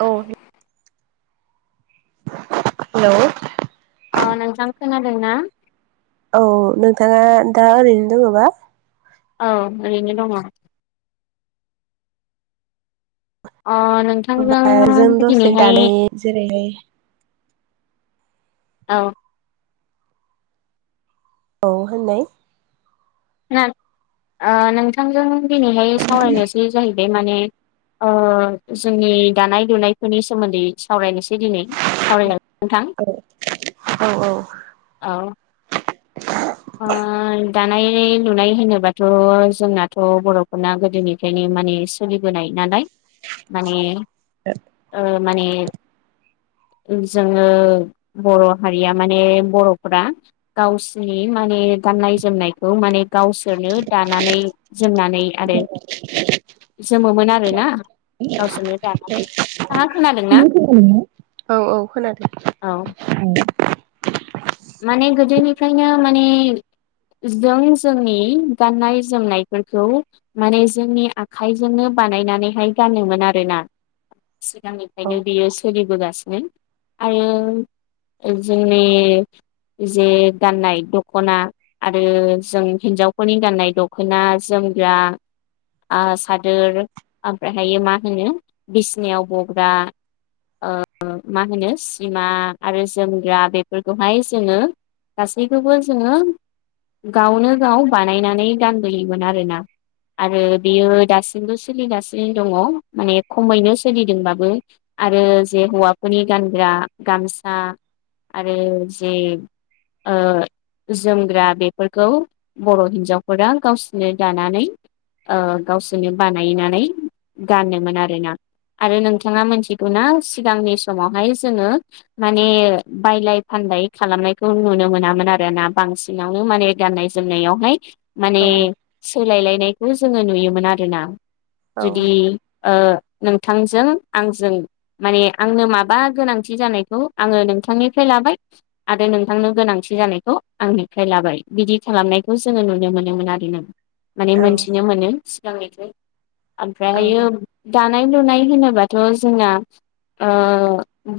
औ हेलौ अ नोंथां खोनादों ना? औ नोंथाङा दा ओरैनो दोङोबा? औ ओरैनो दङ। अ नोंथांजों होमबा जों दसे दिनैहाय दानि जेरैहाय औ औ होननाय नो ओ नोंथांजों दिनैहाय सावरायनायसै जाहै बाय माने ओ जोंनि दानाय लुनायफोरनि सोमोन्दै सावरायनोसै दिनै सावराय जागोन नोंथां औ औ औ ओ [inaudible] दानाय लुनाय होनोबाथ' जोंनाथ' बर'फोरना गोदोनिफ्रायनो माने सोलिबोनाय नालाय माने ओ माने उम जोङो बर' हारिया माने बर'फोरा गावसिनि नि माने गाननाय जोमनायखौ माने गावसोरनो दानानै जोमनानै आरो जोमोमोन आरोना गावसोरनो दानानै थाङा खोनादोंना? [inaudible] औ औ खोनादों। औ माने गोदोनिफ्रायनो माने जों जोंनि गाननाय जोमनायफोरखौ माने जोंनि आखाइजोंनो बानायनानैहाय गानोमोन आरोना। औ सिगांनिफ्रायनो बियो सोलिबोगासिनो। आरो ओ जोंनि जे गाननाय दख'ना आरो जों हिन्जावफोरनि गाननाय दख'ना, जोमग्रा आ सादोर ओमफ्रायहायो मा होनो बिसनायाव बग्रा ओ मा होनो सिमा आरो जोमग्रा बेफोरखौहाय जोङो गासैखौबो जोङो गावनो गाव बानायनानै गानबोयोमोन आरोना। आरो बेयो दासिमबो सोलिगासिनो दङ माने खमैनो सोलिदोंबाबो। आरो जे हौवाफोरनि गानग्रा गामसा आरो जे ओ जोमग्रा बेफोरखौ बर' हिन्जावफोरा गावसोरनो दानानै ओ गावसोरनो बानायनानै गानोमोन आरोना। आरो नोंथाङा मोन्थिगौ ना? सिगांनि समावहाय जोङो माने बायलाय फानलाय खालामनायखौ नुनो मोनामोन आरो ना बांसिनावनो माने गाननाय जोमनायावहाय माने औ सोलायलायनायखौ जोङो नुयोमोन आरोना औ जुदि ओ नोंथांजों आंजों माने आंनो माबा गोनांथि जानायखौ आङो नोंथांनिफ्राय लाबाय। आरो नोंथांनो गोनांथि जानायखौ आंनिफ्राय लाबाय बिदि खालामनायखौ जोङो नुनो मोनोमोन आरो ना। माने औ मोनथिनो मोनो सिगांनिफ्राय औ आमफ्रायहायो दानाय लुनाय होनोबाथ' जोंना ओ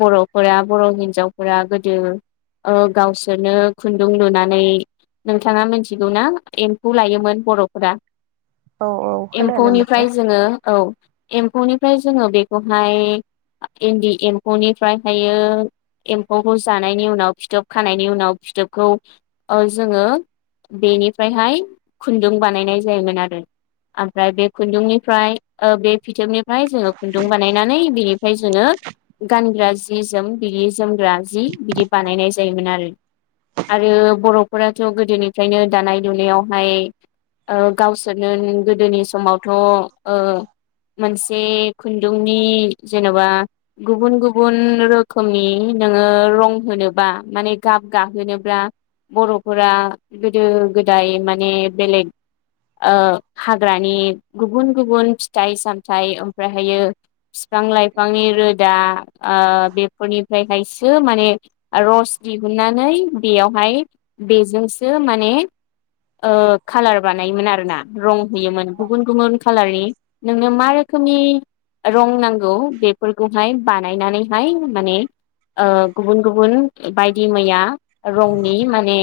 बर'फोरा बर' हिन्जावफोरा गोदो ओ गावसोरनो खुन्दुं लुनानै नोंथाङा मोन्थिगौना एम्फौ लायोमोन बर'फोरा? औ औ खोनानो मोनदों एम्फौनिफ्राय जोङो औ एम्फौनिफ्राय जोङो बेखौहाय इन्दि एम्फौनिफ्रायहायो एम्फौखौ जानायनि उनाव फिथोब खानायनि उनाव फिथोबखौ ओ जोङो बेनिफ्रायहाय खुन्दुं बानायनाय जायोमोन आरो। आमफ्राय बे खुन्दुंनिफ्राय ओ बे फिथोबनिफ्राय जोङो खुन्दुं बानायनानै बेनिफ्राय जोङो गानग्रा जि जोम बिदि जोमग्रा जि बिदि बानायनाय जायोमोन आरो। आरो बर'फोराथ' गोदोनिफ्रायनो दानाय लुनायावहाय ओ गावसोरनो गोदोनि समावथ' ओ मोनसे खुन्दुंनि जेन'बा गुबुन गुबुन रोखोमनि नोङो रं होनो बा माने गाब गाहोनोब्ला बर'फोरा गोदो गोदाइ माने बेलेग ओ हाग्रानि गुबुन गुबुन फिथाइ सामथाइ ओमफ्रायहायो फिफां लाइफांनि रोदा ओ बेफोरनिफ्रायहायसो माने रस दिहुननानै बेयावहाय बेजोंसो माने ओ कालार बानायोमोन आरोना, रं हैयोमोन, गुबुन-गुबुन खालारनि नोंनो मा रोखोमनि रं नांगौ बेफोरखौहाय बानायनानैहाय माने ओ गुबुन गुबुन बायदि मैया रंनि माने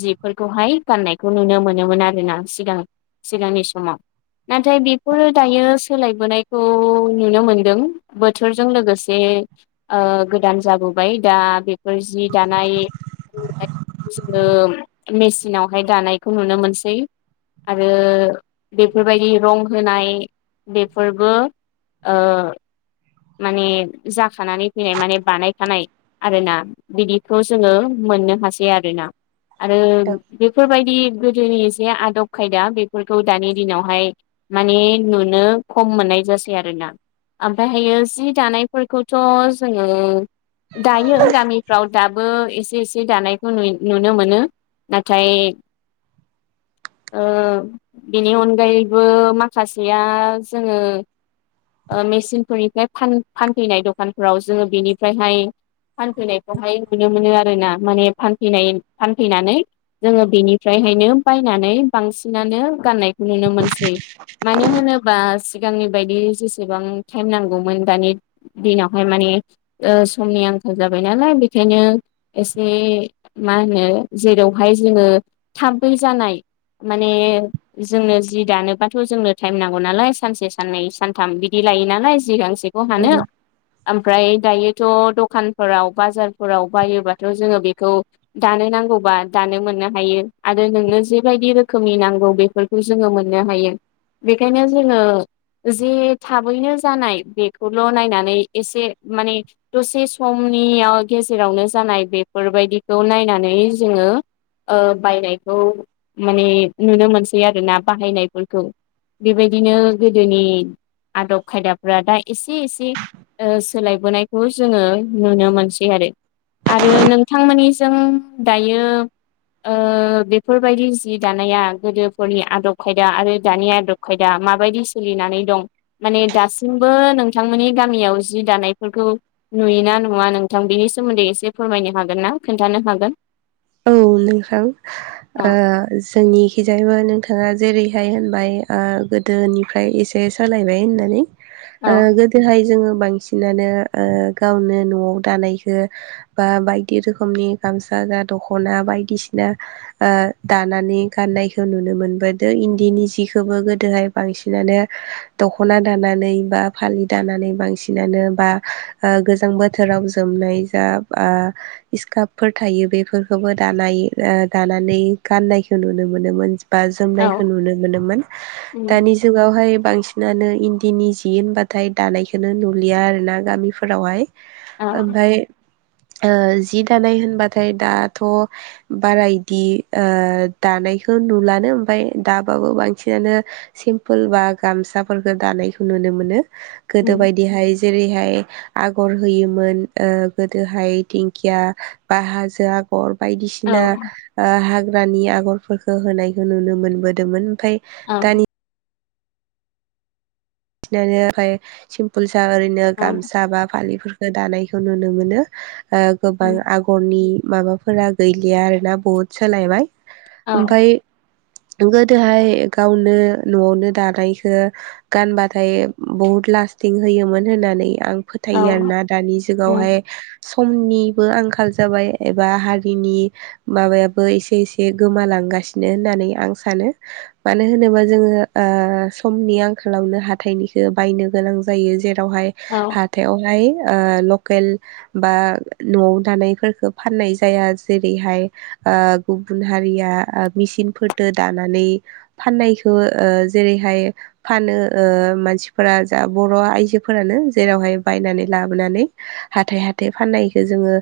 जिफोरखौहाय गाननायखौ नुनो मोनोमोन आरोना सिगां सिगांनि समाव। नाथाय बेफोरो दायो- सोलायबोनायखौ नुनो मोनदों बोथोरजों लोगोसे ओ गोदान जाबोबाय दा बेफोर जि दानाय जोङो मेसिनावहाय दानायखौ नुनो मोनसै। आरो बेफोरबायदि रं होनाय बेफोरबो ओ माने जाखानानै फैनाय माने बानायखानाय। आरोना बिदिखौ जोङो मोननो हासै आरो। आरो बेफोर बायदि गोदोनि जे आदब खायदा बेफोरखौ दानि दिनावहाय माने नुनो खम मोननाय जासै आरोना। ओमफ्रायहायो जि दानायफोरखौथ' जोङो। दायो गामिफ्राव दाबो एसे एसे दानायखौ नुनो मोनो। नाथाय ओ बेनि अनगायैबो माखासेया जोङो। ओ मेसिनफोरनिफ्राय फानफैनाय दखानफोराव जोङो बेनिफ्रायहाय फानफैनायखौहाय नुनो मोनो आरो ना माने फानैनाय फानफैनानै जोङो बेनिफ्रायहायनो बायनानै बांसिनानो गाननाय नुनो मोनसै मानो होनोबा सिगांनि बायदि जेसेबां टाइम नांगौमोन दानि दिनावहाय माने समनि आंखाल जाबाय नालाय बेखायनो एसे मा होनो जेरावहाय जोङो थाबै जानाय माने जोंनो जि दानोबाथ' जोंनो टाइम नांगौ नालाय सानसे साननै सानथाम बिदि लायो नालाय जि गांसे अबाव औ हानो औ ओमफ्राय दायो थ' दखानफोराव बाजारफोराव बायोबाथ' जोङो बेखौ दानो नांगौबा दानो मोननो हायो आरो नोंनो जेबायदि रोखोमनि नांगौ बेफोर खौ जोङो मोननो हायो बेखायनो जोङो जे थाबैनो जानाय बेखौल' नायनानै एसे माने दसे समनियाव गेजेरावनो जानाय बेफोरबायदिखौ नायनानै जोङो ओ बायनायखौ माने नुनो मोनसै आरोना बाहायनायफोरखौ बेबायदिनो गोदोनि आदब खायदाफोरा दा एसे एसे ओ सोलायबोनाय बेखौ जोङो नुनो मोनसै आरो आरो नोंथांमोननिजों दायो ओ बेफोरबायदि जि दानाया गोदोफोरनि आदब खायदा आरो दानि आदब अखायदा माबायदि सोलिनानै दं माने दासिमबो नोंथांमोननि गामियाव जि दानायफोरखौ नुयोना नुवा नोंथां बेनि सोमोन्दै एसे फोरमायनो हागोन ना खोन्थानो हागोन? औ नोंथां औ जोंनिखिजायबो नोंथाङा जेरैहाय होनबाय गोदोनिफ्राय एसे सोलायबाय होननानै औ गोदोहाय जोङो बांसिनानो गावनो न'आव दानायखौ बा बायदि रोखोमनि गामसा जा दख'ना बायदिसिना दानानै गाननायखौ नुनो मोनबोदों इन्दिनि जिखौबो गोदोहाय बांसिनानो दख'ना दानानै बा फालि दानानै बांसिनानो बा गोजां बोथोराव जोमनाय जा स्कपफोर थायो बे बेफोरखौबो दानाय दानानै गाननायखौ नुनो मोनोमोन। बा औ जोमनायखौ नुनो मोनोमोन उम दानि जुगावहाय बांसिनानो इन्दिनि जि होनबाथाय दानायखो नुलिया आरो ना गामिफोरावहाय औ ओमफाय ओ जि दानाय ओमबाथ दाथ' बारा इदि ओ दानायखौ नुलानो ओमफाय दाबाबो बांसिनानो सिम्पोल बा गामसाफोरफोरखौ दानायखौ नुनो मोनो गोदो उम बायदिहाय जेरैहाय आगर होयोमोन ओ गोदोहाय दिंखिया बा हाजो आगर औ बायदिसिना ओ हाग्रानि आगरफोरखौ होनायखौ नुनो मोनबोदोंमोन ओमफाय औ दानि दानिआ ओमफ्राय सिमपोल स ओरैनो गामसा बा फालि दानायखौ नुनो मोनो ओ गोबां उम आगर नखरनि माबाफोरा गैलिया आरोना बहुद सोलायबाय औ ओमफ्राय गोदोहाय गावनो न'आवनो दानायखौ गानबा ओमथाय बहुद लास्टिं होयोमोन होननानै आं औ फोथायो आरो ना दानि उम जुगावहाय समनिबो आंखाल जाबाय एबा हारिनि माबायाबो एसे एसे गोमालांगासिनो होननानै आं सानो मानो होनोबा जोङो ओ समनि आंखालावनो हाथ हाथथायनिखौ बायनो गोनां जायो जेरावहाय औ हाथाइावहाय लकेल बा न'आव दानायफोरखौ फाननाय जाया जेरैहाय गुबुन हारिया ओ मेचनफोरजों दानानै फाननायखौ जेरैहाय फानो ओ मानसिफोरा जा बर' आइजोफोरानो जेरावहाय बायनानै लाबोनानै हाथाय हाथाय फाननायखौ जोङो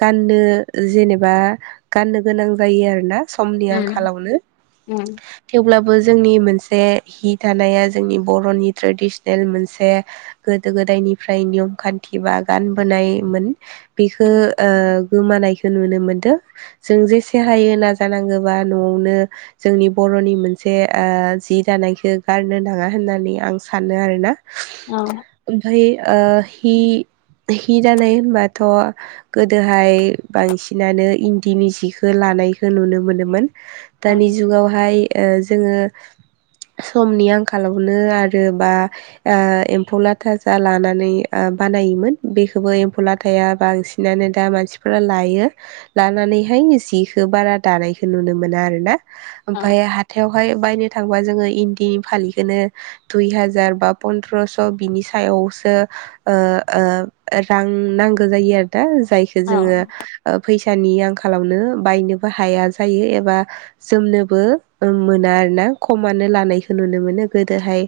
गाननो जेनेबा गाननो गोनां जायो आरोना समनि उम आंखालावनो उम थेवब्लाबो जोंनि मोनसे हि थानाया बर'नि ट्रेडिसनेल मोनसे गोदो गोदायनिफ्राय नियम खान्थि बा गानबोनायमोन बेखो उम ओ गोमानायखौ नुनो मोनदों जों जेसे हायो नाजानांगोबा न'आवनो जोंनि बर'नि मोनसे ओ जि दानायखो गारनो नाङा होननानै आं सानो आरोना औ ओमफाय ओ हि हि दानाय होनबाथ' गोदोहाय बांसिनानो इन्दिनि जिखौ लानायखौ नुनो मोनोमोन औ दानि जुगावहाय ओ जोङो समनि आंखाल आंखालवानो आरो बा ओ एम्फौ लाथा जा लानानै बानायोमोन बेखौबो एम्फौ लाथाया बांसिन बिनानै दा मानसिफोरा लायो। लानानैहाय जिखौ बारा दानायखौ नुनो मोना आरो ना। औ ओमफाय हाथायावहाय बायनो थांबा जोङो इन्दिनि फालि बिदिनो दुइ हाजार बा पन्द्रस' बिनि सायावसो ओ ओ रां नांगौ जायो आरो दा जायखौ औ जोङो ओ फैसानि आंखालावनो बायनोबो हाया जायो एबा जोमनोबो मोना आरो ना, खमानो लानायखौ नुनो मोनो। गोदोहाय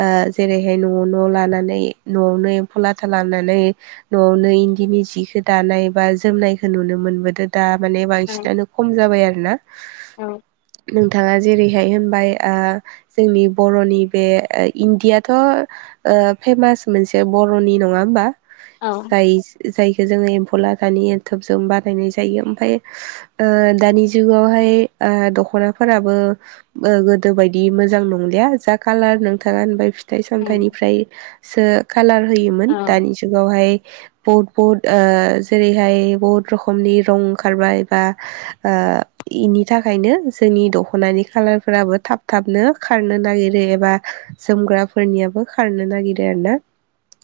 ओ जेरैहाय न' न' लानानै न'आवनो एम्फौ लाथा लानानै न'आवनो इन्दिनि जिखौ दानाय बा जोमनायखौ नुनो मोनबोदो। दा माने औ बांसिनानो खम जाबाय आरो ना। औ नोंथाङा जेरैहाय होनबाय आ जोंनि बर'नि बे ओ इन्दियाथ' ओ फेमास मोनसे बर'नि नङा होमबा? औ जाय जायखौ जोङो एम्फौ लादानि एनथोबजों बानायनाय जायो। ओमफ्राय ओ दानि जुगावहाय आ दख'नाफोराबो ओ गोदो बायदि मोजां नं लिया जा खालार नोंथाङा होनबाय फिथाइ उम सामथाइनिफ्रायसो खालार औ होयोमोन। दानि जुगावहाय बहुद बहुद ओ जेरैहाय बहुद रोखोमनि रं ओंखारबाय बा ओ इनि थाखायनो जोंनि दख'नानि खाालारफोराबो थाब थाबनो खारनो नागिरो एबा जोमग्राफोरनियाबो खारनो नागिरो आरो ना।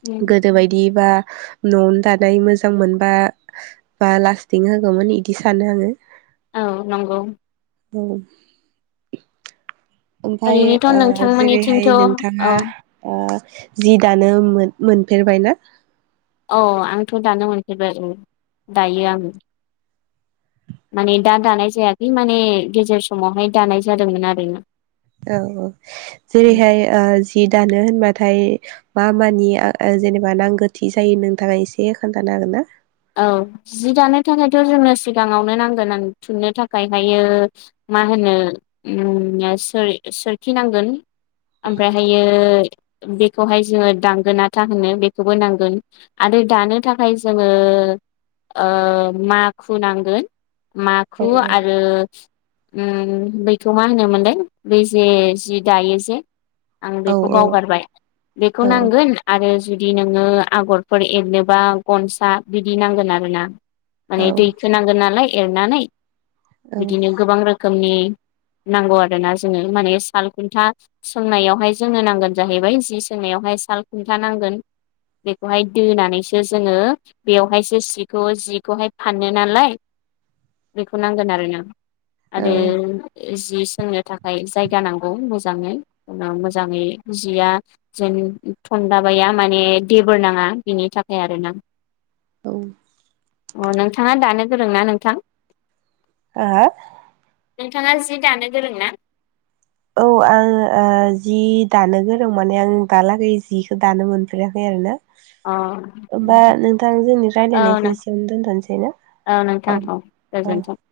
उम गोदो बायदि बा न'आवनो दानाय मोजां मोनबा बा लास्टिं होगौमोन इदि सानो आङो। औ नंगौ। औ। ओमफाय ओरैनोथ' ओ जेरैहाय नोंथांमोननिथिंथ' नोंथाङा औ ओ जि दानो मोन-मोनफेरबायना? औ आंथ' दानो मोनफेरबाय औ दायो आं। माने दा दानाय जायाखै माने गेजेर समावहाय दानाय जादोंमोन आरो ना। औ औ जेरैहाय ओ जि दानो होनबाथाय मा मानि ओ जेनेबा नांगोथि जायो नोंथाङा एसे खोन्थानो हागोन ना? औ जि दानो थाखायथ' जोंनो सिगाङावनो नांगोन आं थुननो थाखाय हायो मा होनो ओम सोर-सोरखिनांगोन। ओमफ्रायहायो बेखौहाय जोङो दांगोनाथा होनो बेखौबो नांगोन। आरो दानो थाखाय जोङो ओ माखु नांगोन माखु औ आरो ओम बैखौ मा होनोमोनलाय बै जे जि दायो जे? आं औ बेखौ औ बावगारबाय बेखौ औ नांगोन। आरो जुदि नोङो आगरफोर एरनोबा गनसा बिदि नांगोन आरो ना। औ माने दैखोनांगोन नालाय एरनानै औ बिदिनो गोबां रोखोमनि नांगौ आरो ना जोंनो माने साल खुन्था सोंनायावहाय जोंनो नांगोन जाहैबाय जि सोंनायावहाय साल खुन्था नांगोन। बेखौहाय दोनानैसो जोङो बेवहायसो सिखौ जिखौहाय फानो नालाय, बेखौ नांगोन आरो ना। आरो औ जि सोंनो थाखाय जायगा नांगौ मोजाङै उनाव मोजाङै जिया जेन थनदाबाया माने देबोर नाङा बेनि थाखाय आरो ना औ अ नोंथाङा दानो गोरोंना नोंथां? आ हो नोंथाङा जि दानो गोरों ना? औ आं ओ जि दानो गोरों माने आं दालागै जिखौ दानो मोनफेराखै आरो ना। अ होबा नोंथां जोंनि औ नों रायज्लायनायखौ एसेयावनो दोनथ'नोसै ना? औ नोंथां औ औ गोजोनथों।